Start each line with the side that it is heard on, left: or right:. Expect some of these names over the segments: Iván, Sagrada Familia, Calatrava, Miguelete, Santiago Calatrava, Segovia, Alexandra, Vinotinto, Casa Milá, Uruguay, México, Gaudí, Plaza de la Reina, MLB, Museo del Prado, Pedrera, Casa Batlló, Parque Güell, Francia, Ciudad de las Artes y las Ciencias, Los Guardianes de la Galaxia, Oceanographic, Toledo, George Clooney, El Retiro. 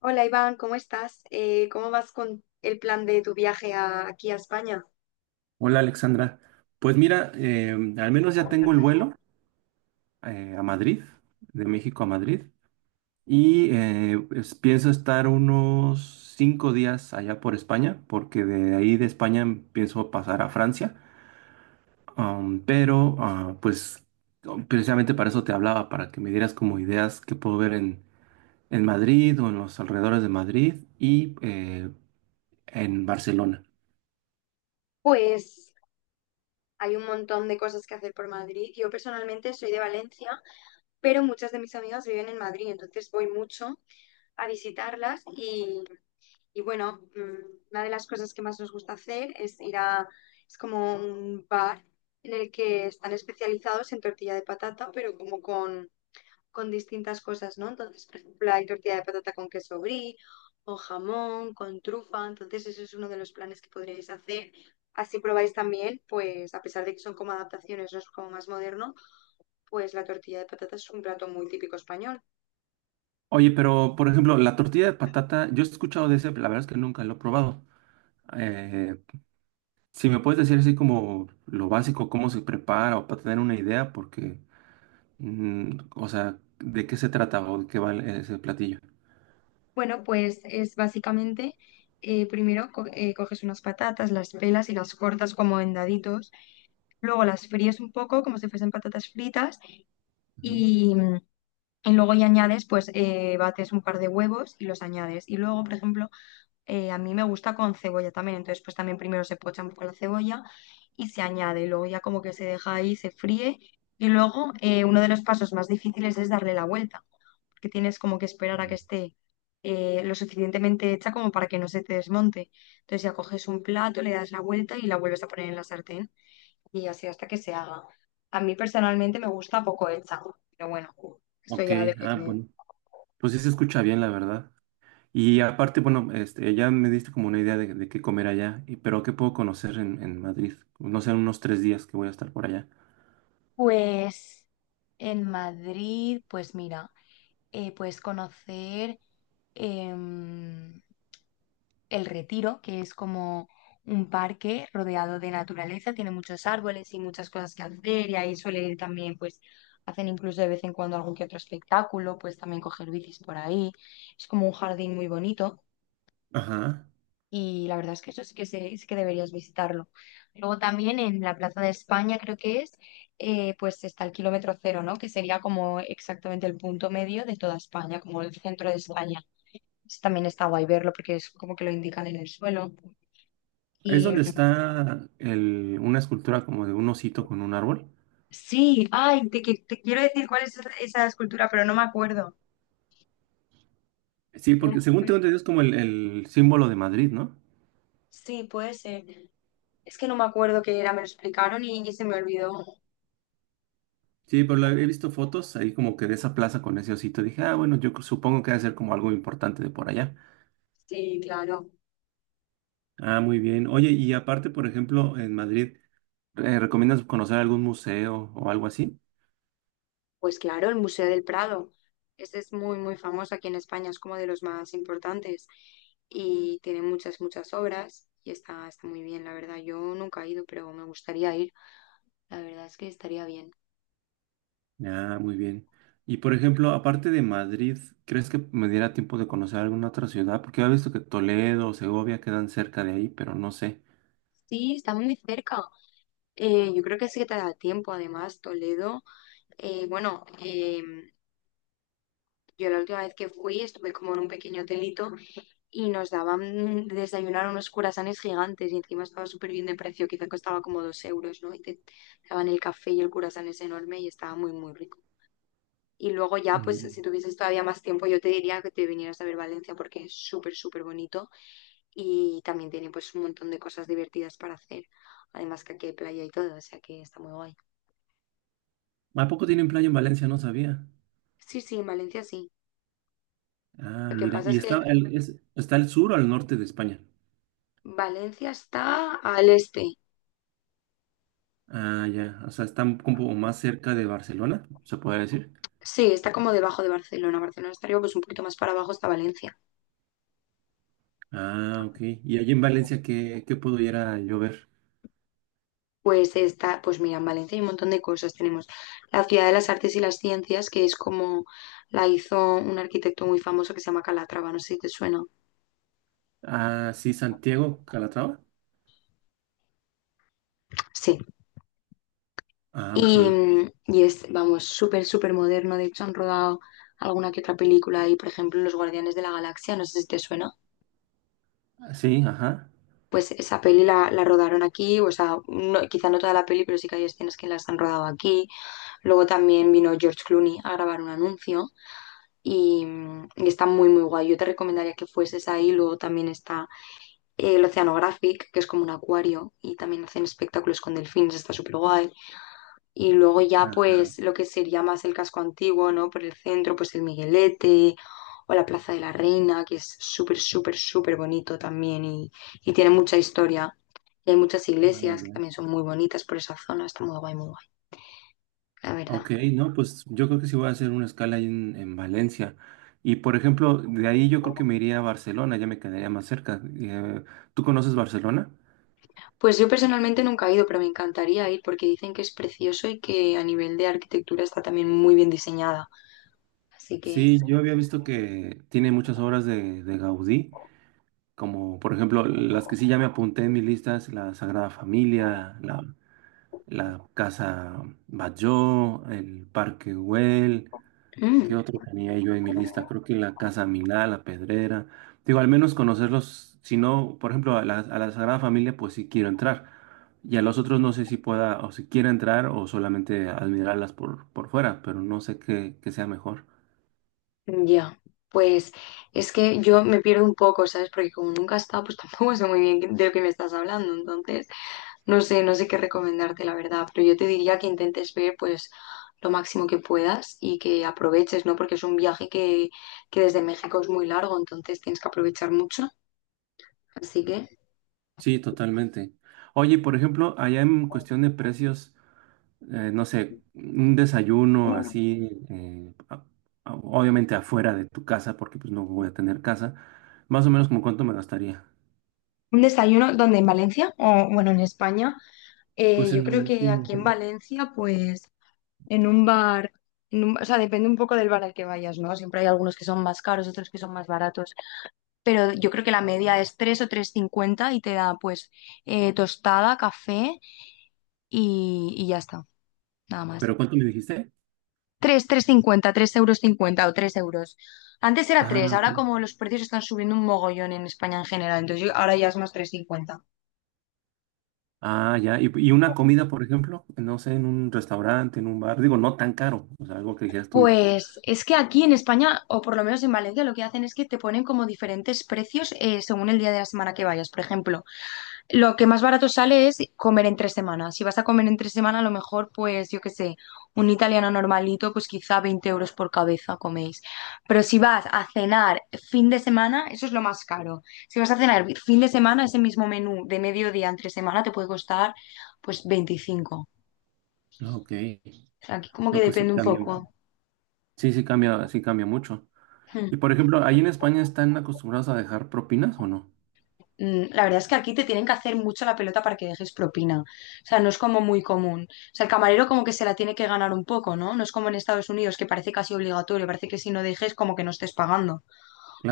left: Hola Iván, ¿cómo estás? ¿Cómo vas con el plan de tu viaje aquí a España?
right: Hola Alexandra, pues mira, al menos ya tengo el vuelo a Madrid, de México a Madrid, y pues, pienso estar unos 5 días allá por España, porque de ahí de España pienso pasar a Francia. Am, pero ah, pues oh, Precisamente para eso te hablaba, para que me dieras como ideas que puedo ver en Madrid o en los alrededores de Madrid y en Barcelona.
left: Pues hay un montón de cosas que hacer por Madrid. Yo personalmente soy de Valencia, pero muchas de mis amigas viven en Madrid, entonces voy mucho a visitarlas y bueno, una de las cosas que más nos gusta hacer es ir es como un bar en el que están especializados en tortilla de patata, pero como con distintas cosas, ¿no? Entonces, por ejemplo, hay tortilla de patata con queso brie o jamón con trufa, entonces eso es uno de los planes que podríais hacer. Así probáis también, pues a pesar de que son como adaptaciones, no es como más moderno, pues la tortilla de patata es un plato muy típico español.
right: Oye, pero por ejemplo, la tortilla de patata, yo he escuchado de ese, pero la verdad es que nunca lo he probado. Eh, si me puedes decir así como lo básico, cómo se prepara o para tener una idea, porque o sea, ¿de qué se trata o de qué va ese platillo?
left: Bueno, pues es básicamente, primero coges unas patatas, las pelas y las cortas como en daditos, luego las fríes un poco como si fuesen patatas fritas.
right: Ujú.
left: y, mm, Y luego ya añades, pues bates un par de huevos y los añades. Y luego, por ejemplo, a mí me gusta con cebolla también. Entonces, pues también primero se pocha un poco la cebolla y se añade. Y luego ya como que se deja ahí, se fríe. Y luego uno de los pasos más difíciles es darle la vuelta, porque tienes como que esperar a que esté lo suficientemente hecha como para que no se te desmonte. Entonces ya coges un plato, le das la vuelta y la vuelves a poner en la sartén y así hasta que se haga. A mí personalmente me gusta poco hecha, pero bueno, eso
right: Ok,
left: ya depende.
right: bueno, pues sí se escucha bien, la verdad. Y aparte, bueno, este, ya me diste como una idea de qué comer allá, pero ¿qué puedo conocer en Madrid? No sé, unos 3 días que voy a estar por allá.
left: Pues en Madrid, pues mira, puedes conocer em, El Retiro, que es como un parque rodeado de naturaleza, tiene muchos árboles y muchas cosas que hacer y ahí suele ir también, pues hacen incluso de vez en cuando algún que otro espectáculo, pues también coger bicis por ahí. Es como un jardín muy bonito.
right: Ajá.
left: Y la verdad es que eso sí que, sí que deberías visitarlo. Luego también en la Plaza de España, creo que es, pues está el kilómetro cero, ¿no? Que sería como exactamente el punto medio de toda España, como el centro de España. Eso también está guay verlo porque es como que lo indican en el suelo.
right: Es
left: Y
right: donde está una escultura como de un osito con un árbol.
left: sí, ay, te quiero decir cuál es esa escultura, pero no me acuerdo.
right: Sí,
left: No me
right: porque según tengo
left: acuerdo.
right: entendido es como el símbolo de Madrid, ¿no?
left: Sí, puede ser. Es que no me acuerdo qué era, me lo explicaron y se me olvidó.
right: Sí, pero he visto fotos ahí como que de esa plaza con ese osito. Dije, ah, bueno, yo supongo que debe ser como algo importante de por allá.
left: Sí, claro.
right: Ah, muy bien. Oye, y aparte, por ejemplo, en Madrid, ¿recomiendas conocer algún museo o algo así?
left: Pues claro, el Museo del Prado. Este es muy, muy famoso aquí en España, es como de los más importantes y tiene muchas, muchas obras y está muy bien, la verdad. Yo nunca he ido, pero me gustaría ir. La verdad es que estaría bien.
right: Ah, muy bien. Y por ejemplo, aparte de Madrid, ¿crees que me diera tiempo de conocer alguna otra ciudad? Porque he visto que Toledo o Segovia quedan cerca de ahí, pero no sé.
left: Sí, está muy cerca. Yo creo que sí que te da tiempo, además, Toledo. eh, bueno, eh, yo la última vez que fui estuve como en un pequeño hotelito y nos daban de desayunar unos curasanes gigantes y encima estaba súper bien de precio, quizá costaba como 2 euros, ¿no? Y te daban el café y el curasán es enorme y estaba muy, muy rico. Y luego ya, pues
right: Mm.
left: si tuvieses todavía más tiempo, yo te diría que te vinieras a ver Valencia porque es súper, súper bonito y también tiene pues un montón de cosas divertidas para hacer. Además que aquí hay playa y todo, o sea que está muy guay.
right: ¿A poco tienen playa en Valencia? No sabía.
left: Sí, sí, en Valencia sí.
right: Ah,
left: Lo que
right: mira.
left: pasa
right: ¿Y
left: es que
right: está el sur o al norte de España?
left: Valencia está al este.
right: Ah, ya. O sea, están como más cerca de Barcelona, se puede decir.
left: Sí, está como debajo de Barcelona. Barcelona estaría pues un poquito más para abajo está Valencia.
right: Ah, ok. ¿Y allí en Valencia qué pudiera yo ver?
left: Pues está, pues mira, en Valencia hay un montón de cosas. Tenemos la Ciudad de las Artes y las Ciencias, que es como la hizo un arquitecto muy famoso que se llama Calatrava, no sé si te suena.
right: Ah, sí, Santiago, Calatrava.
left: Sí.
right: Ah, ok.
left: Y es, vamos, súper, súper moderno. De hecho, han rodado alguna que otra película ahí, por ejemplo, Los Guardianes de la Galaxia, no sé si te suena.
right: Ah, sí, ajá.
left: Pues esa peli la rodaron aquí, o sea, quizá no toda la peli, pero sí que hay escenas que las han rodado aquí. Luego también vino George Clooney a grabar un anuncio. y, y está muy, muy guay. Yo te recomendaría que fueses ahí. Luego también está el Oceanographic, que es como un acuario y también hacen espectáculos con delfines, está súper guay. Y luego ya
right: Ah, no.
left: pues lo que sería más el casco antiguo, ¿no? Por el centro, pues el Miguelete o la Plaza de la Reina, que es súper, súper, súper bonito también y tiene mucha historia. Y hay muchas
right: Ah,
left: iglesias que
right: ya.
left: también son muy bonitas por esa zona, está muy guay, la verdad.
right: Ok, no, pues yo creo que sí voy a hacer una escala ahí en Valencia. Y por ejemplo, de ahí yo creo que me iría a Barcelona, ya me quedaría más cerca. ¿Tú conoces Barcelona?
left: Pues yo personalmente nunca he ido, pero me encantaría ir porque dicen que es precioso y que a nivel de arquitectura está también muy bien diseñada. Así que,
right: Sí, yo había visto que tiene muchas obras de Gaudí. Como por ejemplo, las que sí ya me apunté en mi lista es la Sagrada Familia, la Casa Batlló, el Parque Güell. ¿Qué
left: mm,
right: otro tenía yo en mi lista? Creo que la Casa Milá, la Pedrera. Digo, al menos conocerlos. Si no, por ejemplo, a la Sagrada Familia, pues sí quiero entrar. Y a los otros no sé si pueda o si quiera entrar o solamente admirarlas por fuera, pero no sé qué sea mejor.
left: ya. Pues es que yo me pierdo un poco, ¿sabes? Porque como nunca he estado, pues tampoco sé muy bien de lo que me estás hablando. Entonces, no sé qué recomendarte, la verdad, pero yo te diría que intentes ver, pues, lo máximo que puedas y que aproveches, ¿no? Porque es un viaje que desde México es muy largo, entonces tienes que aprovechar mucho. Así que...
right: Sí, totalmente. Oye, por ejemplo, allá en cuestión de precios. No sé, un desayuno así, obviamente afuera de tu casa, porque pues no voy a tener casa, más o menos como cuánto me gastaría.
left: Un desayuno donde en Valencia, o bueno, en España,
right: Pues,
left: yo creo que aquí en Valencia, pues en un bar, o sea, depende un poco del bar al que vayas, ¿no? Siempre hay algunos que son más caros, otros que son más baratos, pero yo creo que la media es 3 o tres cincuenta y te da pues tostada, café y ya está, nada más.
right: ¿pero cuánto me dijiste?
left: Tres, tres cincuenta, tres euros cincuenta o 3 euros. Antes era tres,
right: Ah, ok.
left: ahora como los precios están subiendo un mogollón en España en general, entonces ahora ya es más tres cincuenta.
right: Ah, ya. ¿Y una comida, por ejemplo? No sé, en un restaurante, en un bar. Digo, no tan caro. O sea, algo que dijeras tú.
left: Pues es que aquí en España, o por lo menos en Valencia, lo que hacen es que te ponen como diferentes precios según el día de la semana que vayas. Por ejemplo, lo que más barato sale es comer entre semanas. Si vas a comer entre semana, a lo mejor, pues yo qué sé, un italiano normalito, pues quizá 20 euros por cabeza coméis. Pero si vas a cenar fin de semana, eso es lo más caro. Si vas a cenar fin de semana, ese mismo menú de mediodía entre semana te puede costar pues 25.
right: Ah, ok.
left: O sea, aquí como que
right: No, pues sí
left: depende un
right: cambia.
left: poco.
right: Sí, sí cambia mucho.
left: Hmm.
right: Y por ejemplo, ¿ahí en España están acostumbrados a dejar propinas o no?
left: La verdad es que aquí te tienen que hacer mucho la pelota para que dejes propina. O sea, no es como muy común. O sea, el camarero como que se la tiene que ganar un poco, ¿no? No es como en Estados Unidos, que parece casi obligatorio, parece que si no dejes como que no estés pagando.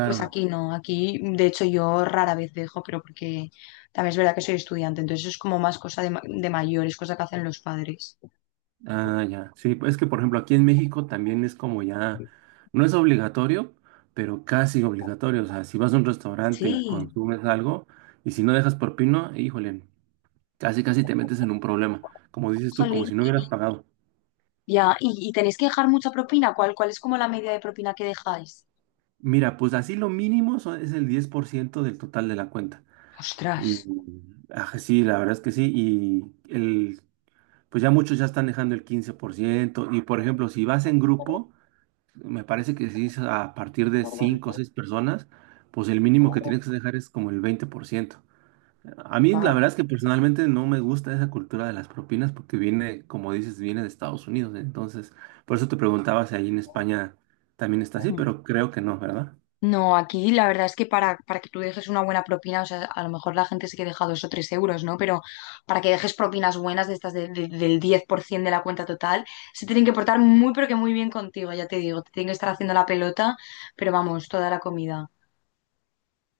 left: Pues aquí no, aquí de hecho yo rara vez dejo, pero porque también es verdad que soy estudiante, entonces eso es como más cosa de mayores, cosa que hacen los padres.
right: Ah, ya. Sí, pues es que por ejemplo aquí en México también es como ya, no es obligatorio, pero casi obligatorio. O sea, si vas a un restaurante
left: Sí,
right: y consumes algo, y si no dejas propina, híjole, casi casi te metes en un problema. Como dices tú, como
left: jolín,
right: si no hubieras pagado.
left: ya, y tenéis que dejar mucha propina, cuál es como la media de propina que dejáis?
right: Mira, pues así lo mínimo es el 10% del total de la cuenta.
left: Ostras,
right: Y sí, la verdad es que sí. Y el, pues ya muchos ya están dejando el 15%. Y por ejemplo, si vas en grupo, me parece que si es a partir de 5 o 6 personas, pues el mínimo que tienes que dejar es como el 20%. A mí la
left: guau.
right: verdad es que personalmente no me gusta esa cultura de las propinas porque viene, como dices, viene de Estados Unidos. Entonces, por eso te preguntaba si ahí en España también está así, pero creo que no, ¿verdad?
left: No, aquí la verdad es que para que tú dejes una buena propina, o sea, a lo mejor la gente sí que deja 2 o 3 euros, ¿no? Pero para que dejes propinas buenas de estas del 10% de la cuenta total, se tienen que portar muy, pero que muy bien contigo, ya te digo, te tienen que estar haciendo la pelota, pero vamos, toda la comida.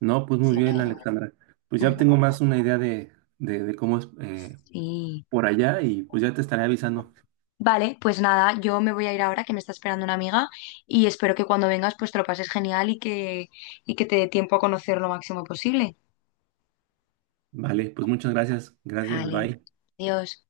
right: No, pues muy
left: Así que,
right: bien, Alexandra. Pues
left: mm,
right: ya tengo más una idea de cómo es
left: sí.
right: por allá y pues ya te estaré avisando.
left: Vale, pues nada, yo me voy a ir ahora que me está esperando una amiga y espero que cuando vengas pues te lo pases genial y que te dé tiempo a conocer lo máximo posible.
right: Vale, pues muchas gracias. Gracias,
left: Vale,
right: bye.
left: adiós.